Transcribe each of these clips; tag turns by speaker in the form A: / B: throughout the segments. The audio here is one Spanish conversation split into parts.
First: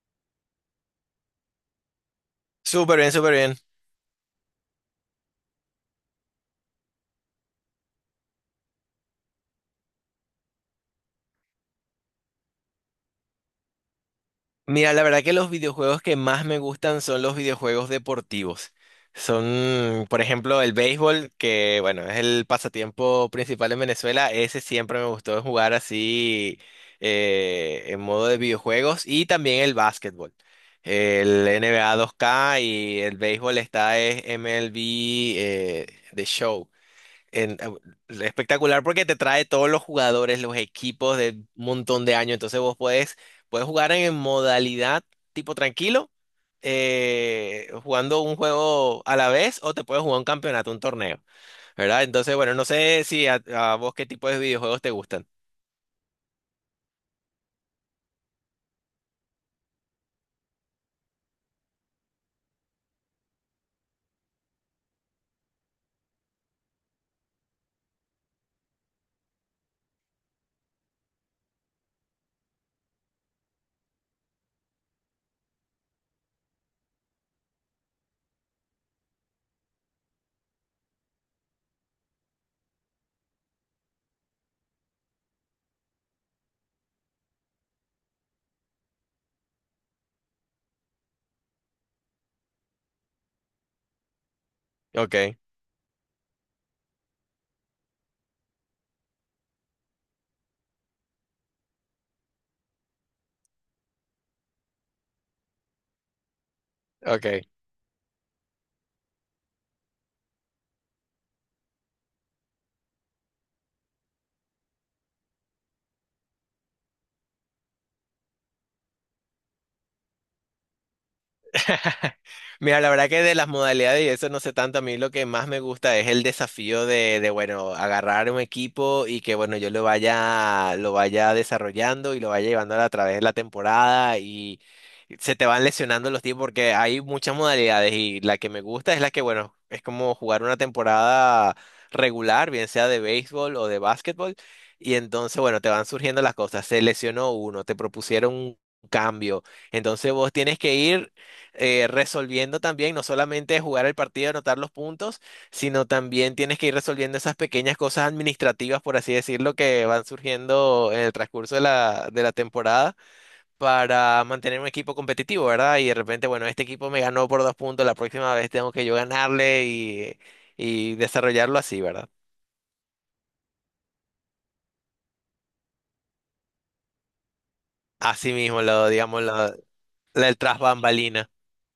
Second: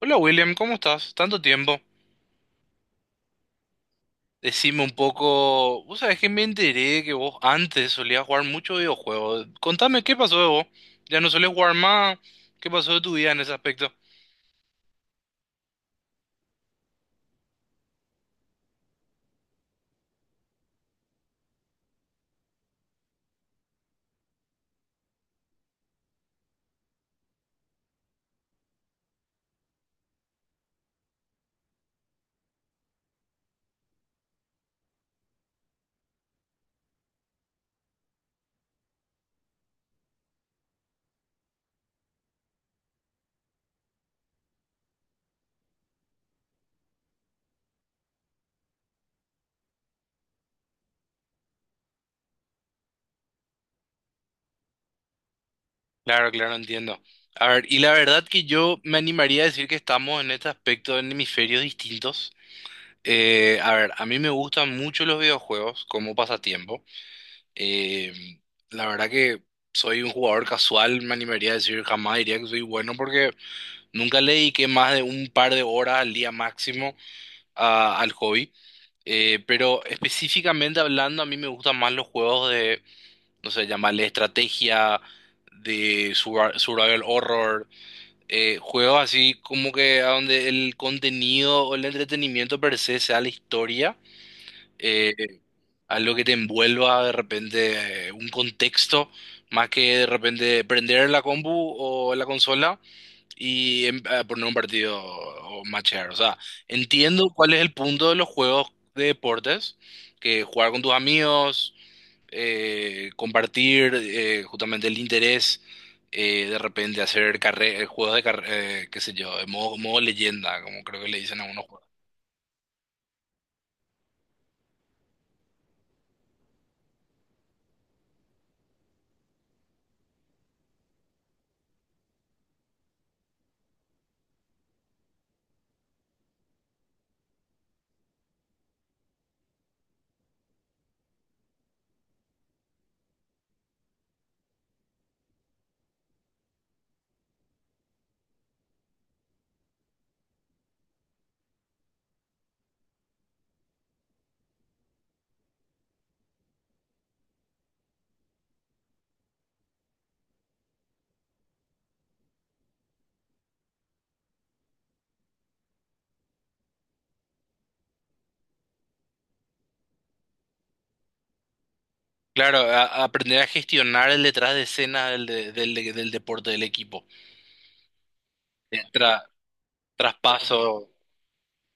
A: Hola William, ¿cómo estás? Tanto tiempo.
B: Súper bien, súper bien.
A: Decime un poco, vos sabés que me enteré que vos antes solías jugar mucho videojuegos. Contame qué pasó de vos. Ya no solés jugar más. ¿Qué pasó de tu vida en ese aspecto?
B: Mira, la verdad que los videojuegos que más me gustan son los videojuegos deportivos. Son, por ejemplo, el béisbol, que bueno, es el pasatiempo principal en Venezuela. Ese siempre me gustó jugar así en modo de videojuegos. Y también el básquetbol. El NBA 2K y el béisbol está es MLB eh, The Show. en- eh, Espectacular porque te trae todos los jugadores, los equipos de un montón de años. Puedes jugar en modalidad tipo tranquilo, jugando un juego a la vez, o te puedes jugar un campeonato, un torneo, ¿verdad? Entonces, bueno, no sé si a vos qué tipo de videojuegos te gustan.
A: Claro, claro, entiendo. A ver, y la verdad que yo me animaría a decir que estamos en este aspecto en hemisferios distintos. A ver, a mí me gustan mucho los videojuegos como pasatiempo. Eh, la verdad que soy un jugador casual, me animaría a decir jamás diría que soy bueno porque nunca le dediqué más de un par de horas al día máximo al hobby, pero específicamente hablando, a mí me gustan más los juegos de, no sé, llamarle estrategia, de survival horror, juegos así como que a donde el contenido o el entretenimiento per se sea la historia, eh,
B: Ok,
A: algo que te envuelva de repente un contexto, más que de repente prender la compu o la consola y a poner un partido o matchear. O sea, entiendo
B: ok.
A: cuál es el punto de los juegos de deportes, que jugar con tus amigos, compartir justamente el interés, de repente hacer juegos de carrera, qué sé yo, de modo, modo leyenda, como creo que le dicen a algunos juegos.
B: Mira, la verdad que de las modalidades y eso no sé tanto, a mí lo que más me gusta es el desafío bueno, agarrar un equipo y que, bueno, yo lo vaya desarrollando y lo vaya llevando a través de la temporada y se te van lesionando los tiempos porque hay muchas modalidades y la que me gusta es la que, bueno, es como jugar una temporada regular, bien sea de béisbol o de básquetbol, y entonces, bueno, te van surgiendo las cosas, se lesionó uno, te propusieron un cambio. Entonces vos tienes que ir resolviendo también, no solamente jugar el partido, anotar los puntos, sino también tienes que ir resolviendo esas pequeñas cosas administrativas, por así decirlo, que van surgiendo en el transcurso de la temporada para mantener un equipo competitivo, ¿verdad? Y de repente, bueno, este equipo me ganó por dos puntos, la próxima vez tengo que yo ganarle y desarrollarlo así, ¿verdad?
A: Claro, a aprender a gestionar el detrás de escena del deporte del equipo,
B: Así mismo, lo,
A: el
B: digamos, lo, la- el tras
A: traspaso.
B: bambalina.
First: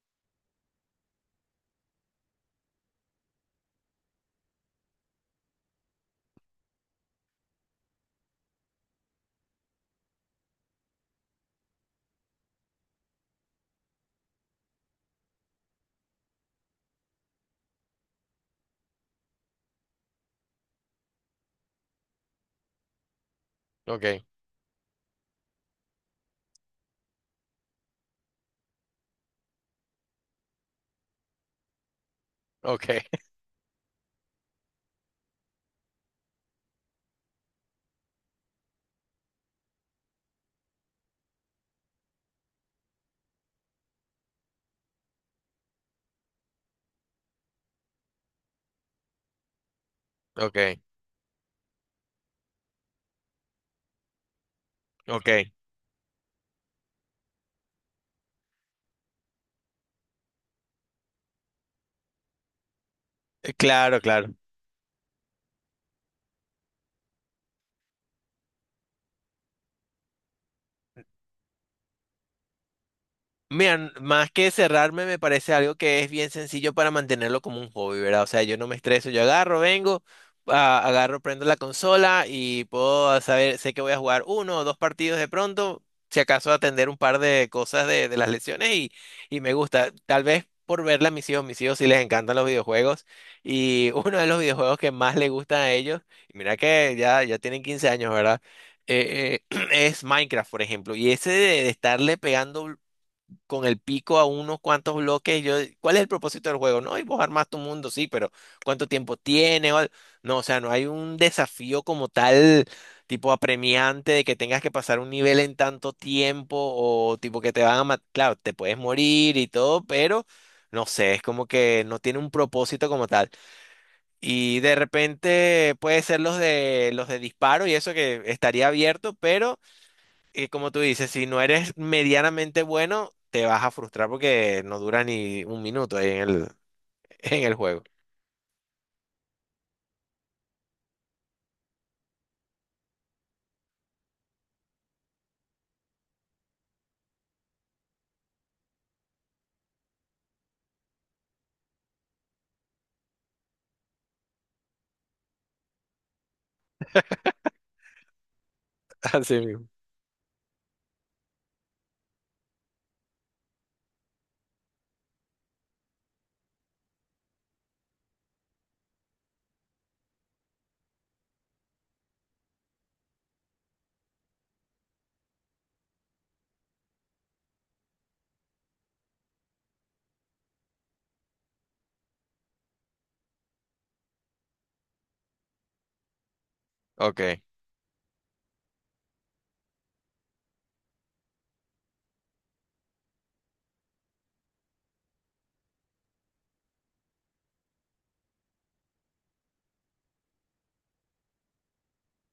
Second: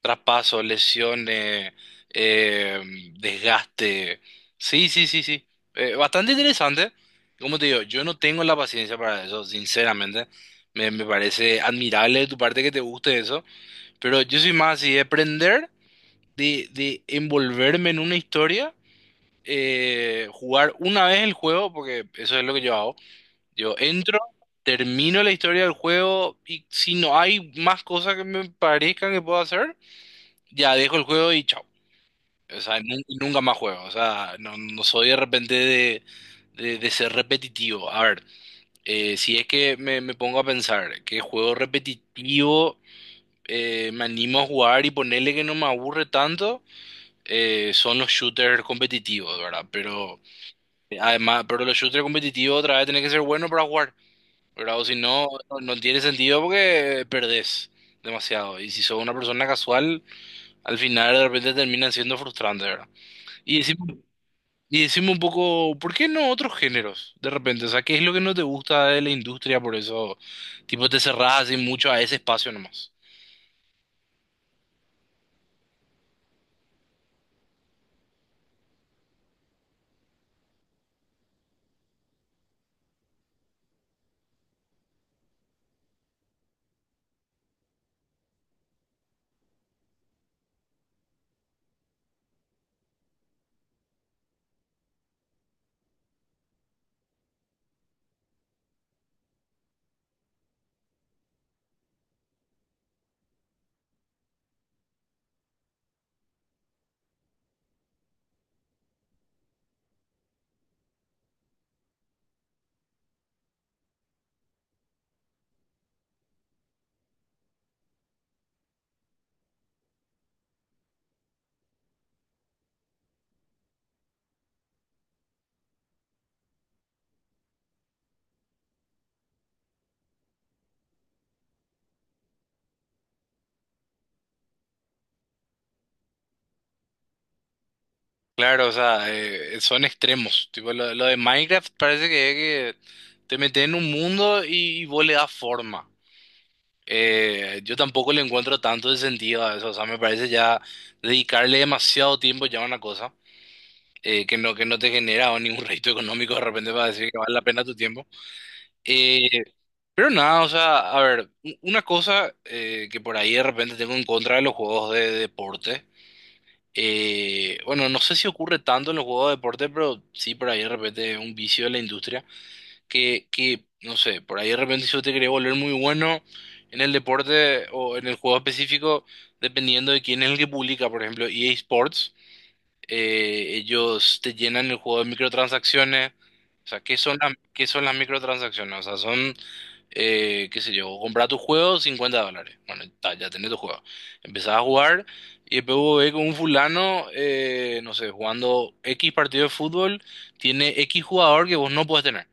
A: Traspaso, lesiones, eh, desgaste. Sí, sí, sí, sí. Bastante interesante. Como te digo, yo no tengo la paciencia para eso, sinceramente. Me parece admirable de tu parte que te guste eso, pero yo soy más así de aprender, de envolverme en una historia, jugar una vez el juego, porque eso es lo que yo hago. Yo entro,
B: Ok,
A: termino la historia del juego y si no hay más cosas que me parezcan que puedo hacer, ya dejo el juego y chao. O sea,
B: ok,
A: nunca más juego. O sea, no, no soy de repente de, de ser repetitivo. A ver, si es que me pongo a pensar que juego repetitivo, me animo a jugar y ponerle que no me aburre tanto, son los shooters competitivos, ¿verdad? Pero
B: ok,
A: además, pero los shooters competitivos otra vez tenés que ser bueno para jugar, ¿verdad? O si no,
B: ok.
A: no, no tiene sentido porque perdés demasiado. Y si sos una persona casual, al final de repente terminan siendo frustrantes, ¿verdad? Y decimos.
B: Claro, claro.
A: Y decime un poco, ¿por qué no otros géneros? De repente, o sea, ¿qué es lo que no te gusta de la industria? Por eso, tipo, te cerrás así mucho a ese espacio nomás.
B: Mira, más que cerrarme, me parece algo que es bien sencillo para mantenerlo como un hobby, ¿verdad? O sea, yo no me estreso, yo agarro, vengo, agarro, prendo la consola y puedo saber, sé que voy a jugar uno o dos partidos de pronto, si acaso atender un par de cosas de las lesiones y me gusta. Tal vez por verla a mis hijos sí les encantan los videojuegos y uno de los videojuegos que más les gustan a ellos, y mira que ya tienen 15 años, ¿verdad? Es Minecraft, por ejemplo, y ese de estarle pegando con el pico a unos cuantos bloques. Yo, ¿cuál es el propósito del juego? No, y vos armás tu mundo, sí, pero ¿cuánto tiempo tiene? No, o sea, no hay un desafío como tal, tipo apremiante, de que tengas que pasar un nivel en tanto tiempo o tipo que te van a matar. Claro, te puedes morir y todo, pero no sé, es como que no tiene un propósito como tal. Y de repente puede ser los de disparo y eso que estaría abierto, pero y como tú dices, si no eres medianamente bueno, te vas a frustrar porque no dura ni un minuto ahí en el juego.
A: Claro, o sea, son extremos. Tipo, lo de Minecraft parece que es que te metes en un mundo y vos le das forma. Yo tampoco le encuentro tanto de sentido a eso. O sea, me parece ya dedicarle demasiado tiempo ya a una cosa que no te genera ningún rédito económico de repente para decir que vale la pena tu tiempo. Eh,
B: Así mismo.
A: Pero nada, o sea, a ver, una cosa que por ahí de repente tengo en contra de los juegos de deporte, bueno, no sé si ocurre tanto en los juegos de deporte, pero sí por ahí de repente es un vicio de la industria, que, no sé, por ahí de repente si yo te quería volver muy bueno en el deporte o en el juego específico, dependiendo de quién es el que publica, por ejemplo, EA Sports, ellos te llenan el juego de microtransacciones, o sea,
B: Ok,
A: ¿qué son las microtransacciones? O sea, son qué sé yo, comprar tu juego $50. Bueno, ta, ya tenés tu juego. Empezás a jugar y después vos ves con un fulano, no sé, jugando X partido de fútbol, tiene X jugador que vos no podés tener.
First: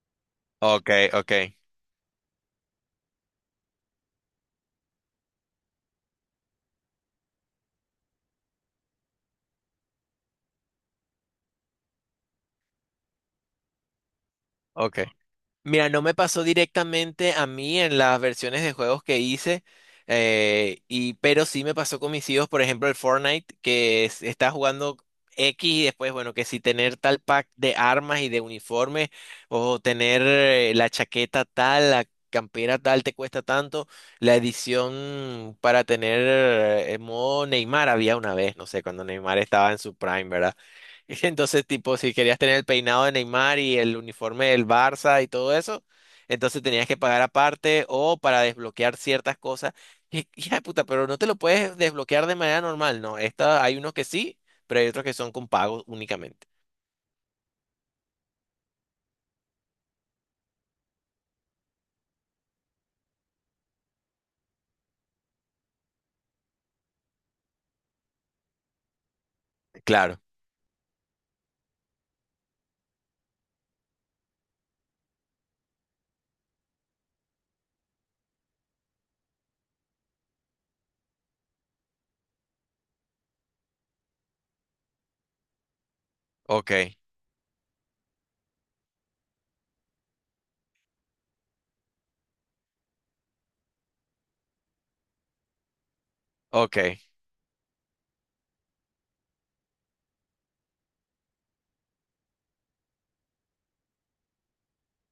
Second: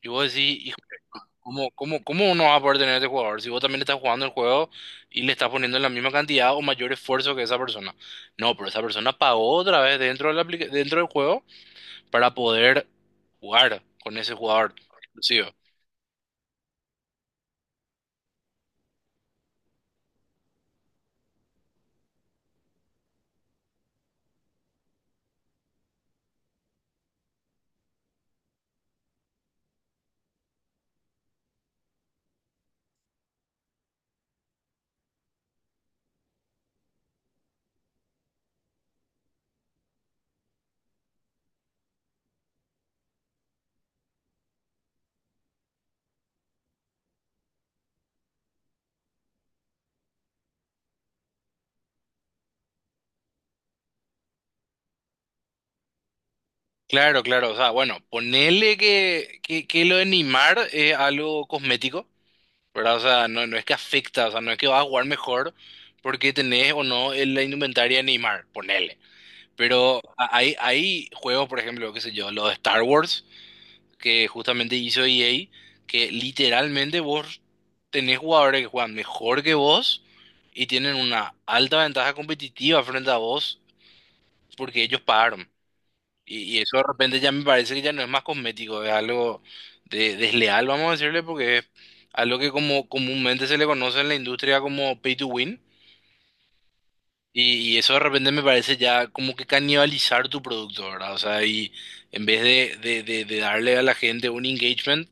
A: Y vos decís, hijo,
B: ok, ok,
A: ¿cómo no vas a poder tener a este jugador si vos también estás jugando el juego y le estás poniendo la misma cantidad o mayor esfuerzo que esa persona? No, pero esa persona pagó otra vez dentro de la aplica- dentro del juego para poder jugar con ese jugador
B: ok.
A: exclusivo.
B: Mira, no me pasó directamente a mí en las versiones de juegos que hice, pero sí me pasó con mis hijos, por ejemplo, el Fortnite, está jugando X y después, bueno, que si tener tal pack de armas y de uniforme, o tener la chaqueta tal, la campera tal, te cuesta tanto, la edición para tener modo Neymar había una vez, no sé, cuando Neymar estaba en su prime, ¿verdad? Entonces, tipo, si querías tener el peinado de Neymar y el uniforme del Barça y todo eso, entonces tenías que pagar aparte o para desbloquear ciertas cosas. Y hija de puta, pero no te lo puedes desbloquear de manera normal, ¿no? Esta, hay unos que sí, pero hay otros que son con pago únicamente.
A: Claro, claro, o sea, bueno, ponele que lo de Neymar es algo cosmético, ¿verdad? O sea, no, no es que afecta, o sea, no es que vas a jugar mejor porque tenés o no la indumentaria de Neymar, ponele. Pero
B: Claro,
A: hay juegos, por ejemplo, qué sé yo, los de Star Wars, que justamente hizo EA, que literalmente vos tenés jugadores que juegan mejor que vos y tienen una alta ventaja competitiva frente a vos porque ellos pagaron. Y
B: ok,
A: eso de repente ya me parece que ya no es más cosmético, es algo de, desleal, vamos a decirle, porque es algo que como comúnmente se le conoce en la industria como pay to win.
B: ok.
A: Y eso de repente me parece ya como que canibalizar tu producto, ¿verdad? O sea, y en vez de darle a la gente un engagement,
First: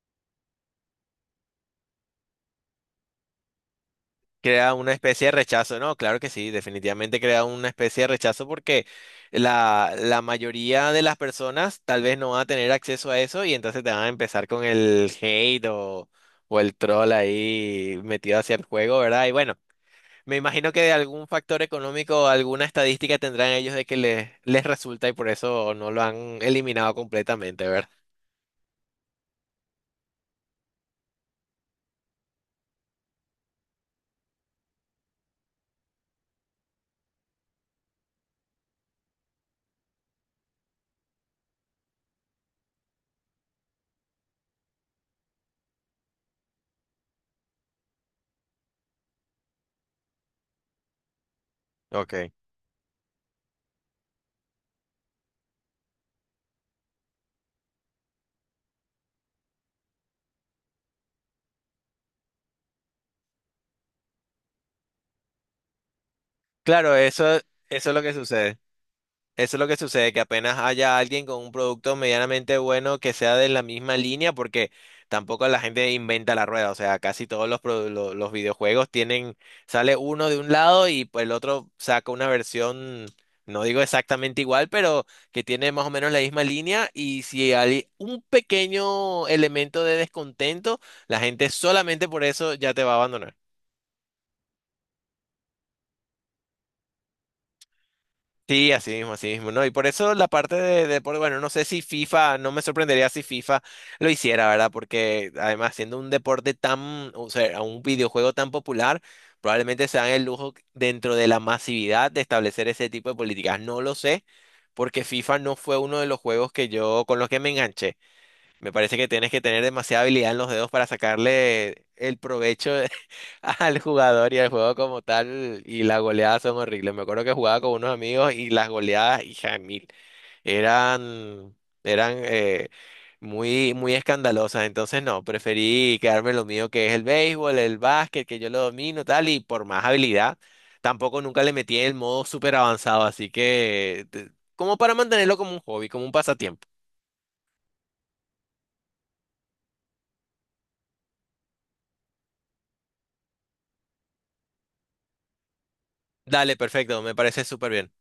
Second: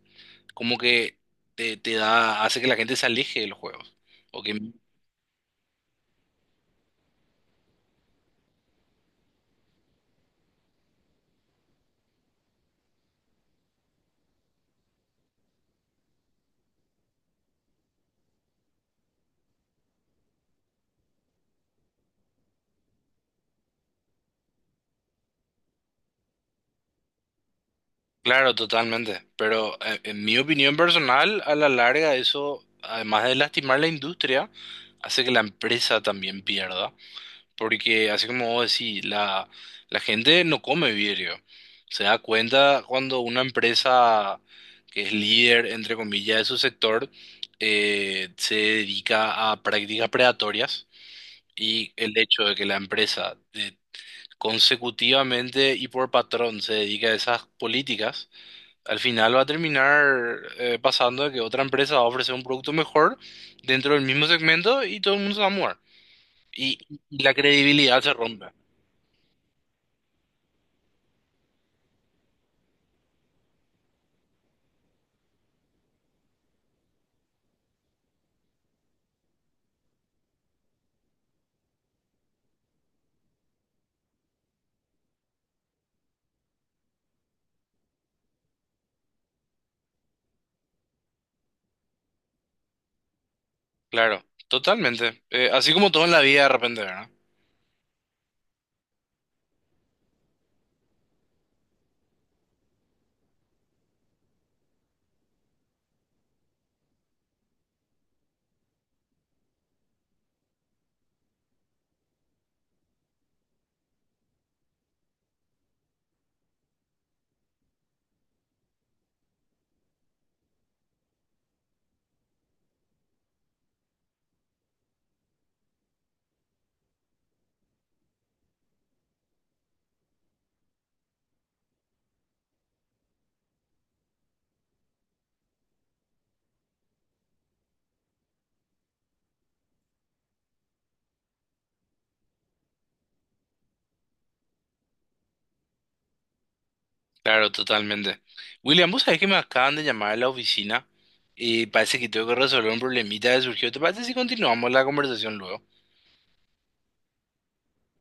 A: como que te da, hace que la gente se aleje de los juegos. O que
B: Crea una especie de rechazo, ¿no? Claro que sí, definitivamente crea una especie de rechazo porque la mayoría de las personas tal vez no van a tener acceso a eso y entonces te van a empezar con el hate o el troll ahí metido hacia el juego, ¿verdad? Y bueno, me imagino que de algún factor económico, alguna estadística tendrán ellos de que les resulta y por eso no lo han eliminado completamente, ¿verdad?
A: claro, totalmente. Pero en mi opinión personal, a la larga eso, además de lastimar la industria, hace que la empresa también pierda. Porque así como vos decís, la gente no come vidrio. Se da cuenta cuando una empresa que es líder, entre comillas, de su sector, se dedica a prácticas predatorias y el
B: Ok.
A: hecho de que la empresa consecutivamente y por patrón se dedica a esas políticas al final va a terminar pasando de que otra empresa va a ofrecer un producto mejor dentro del mismo segmento y todo el mundo se va a mudar. Y,
B: Claro,
A: y la
B: eso es
A: credibilidad
B: lo que
A: se rompe.
B: sucede. Eso es lo que sucede, que apenas haya alguien con un producto medianamente bueno que sea de la misma línea, porque tampoco la gente inventa la rueda, o sea, casi todos los videojuegos tienen, sale uno de un lado y pues, el otro saca una versión, no digo exactamente igual, pero que tiene más o menos la misma línea y si hay un pequeño elemento de descontento, la gente solamente por eso ya te va a abandonar.
A: Claro, totalmente. Así como todo en la vida de repente, ¿verdad?
B: Sí, así mismo, ¿no? Y por eso la parte de deporte, bueno, no sé si FIFA, no me sorprendería si FIFA lo hiciera, ¿verdad? Porque además siendo un deporte tan, o sea, un videojuego tan popular, probablemente se dan el lujo dentro de la masividad de establecer ese tipo de políticas. No lo sé, porque FIFA no fue uno de los juegos que yo, con los que me enganché. Me parece que tienes que tener demasiada habilidad en los dedos para sacarle el provecho al jugador y al juego como tal, y las goleadas son horribles. Me acuerdo que jugaba con unos amigos y las goleadas, hija de mil, eran, eran muy, muy escandalosas. Entonces, no, preferí quedarme en lo mío, que es el béisbol, el básquet, que yo lo domino, tal, y por más habilidad, tampoco nunca le metí el modo súper avanzado, así que, como para mantenerlo como un hobby, como un pasatiempo.
A: Claro, totalmente. William, vos sabés que me acaban de llamar a la oficina y parece que tengo que resolver un problemita que surgió. ¿Te parece si continuamos la conversación luego?
B: Dale, perfecto, me parece súper bien.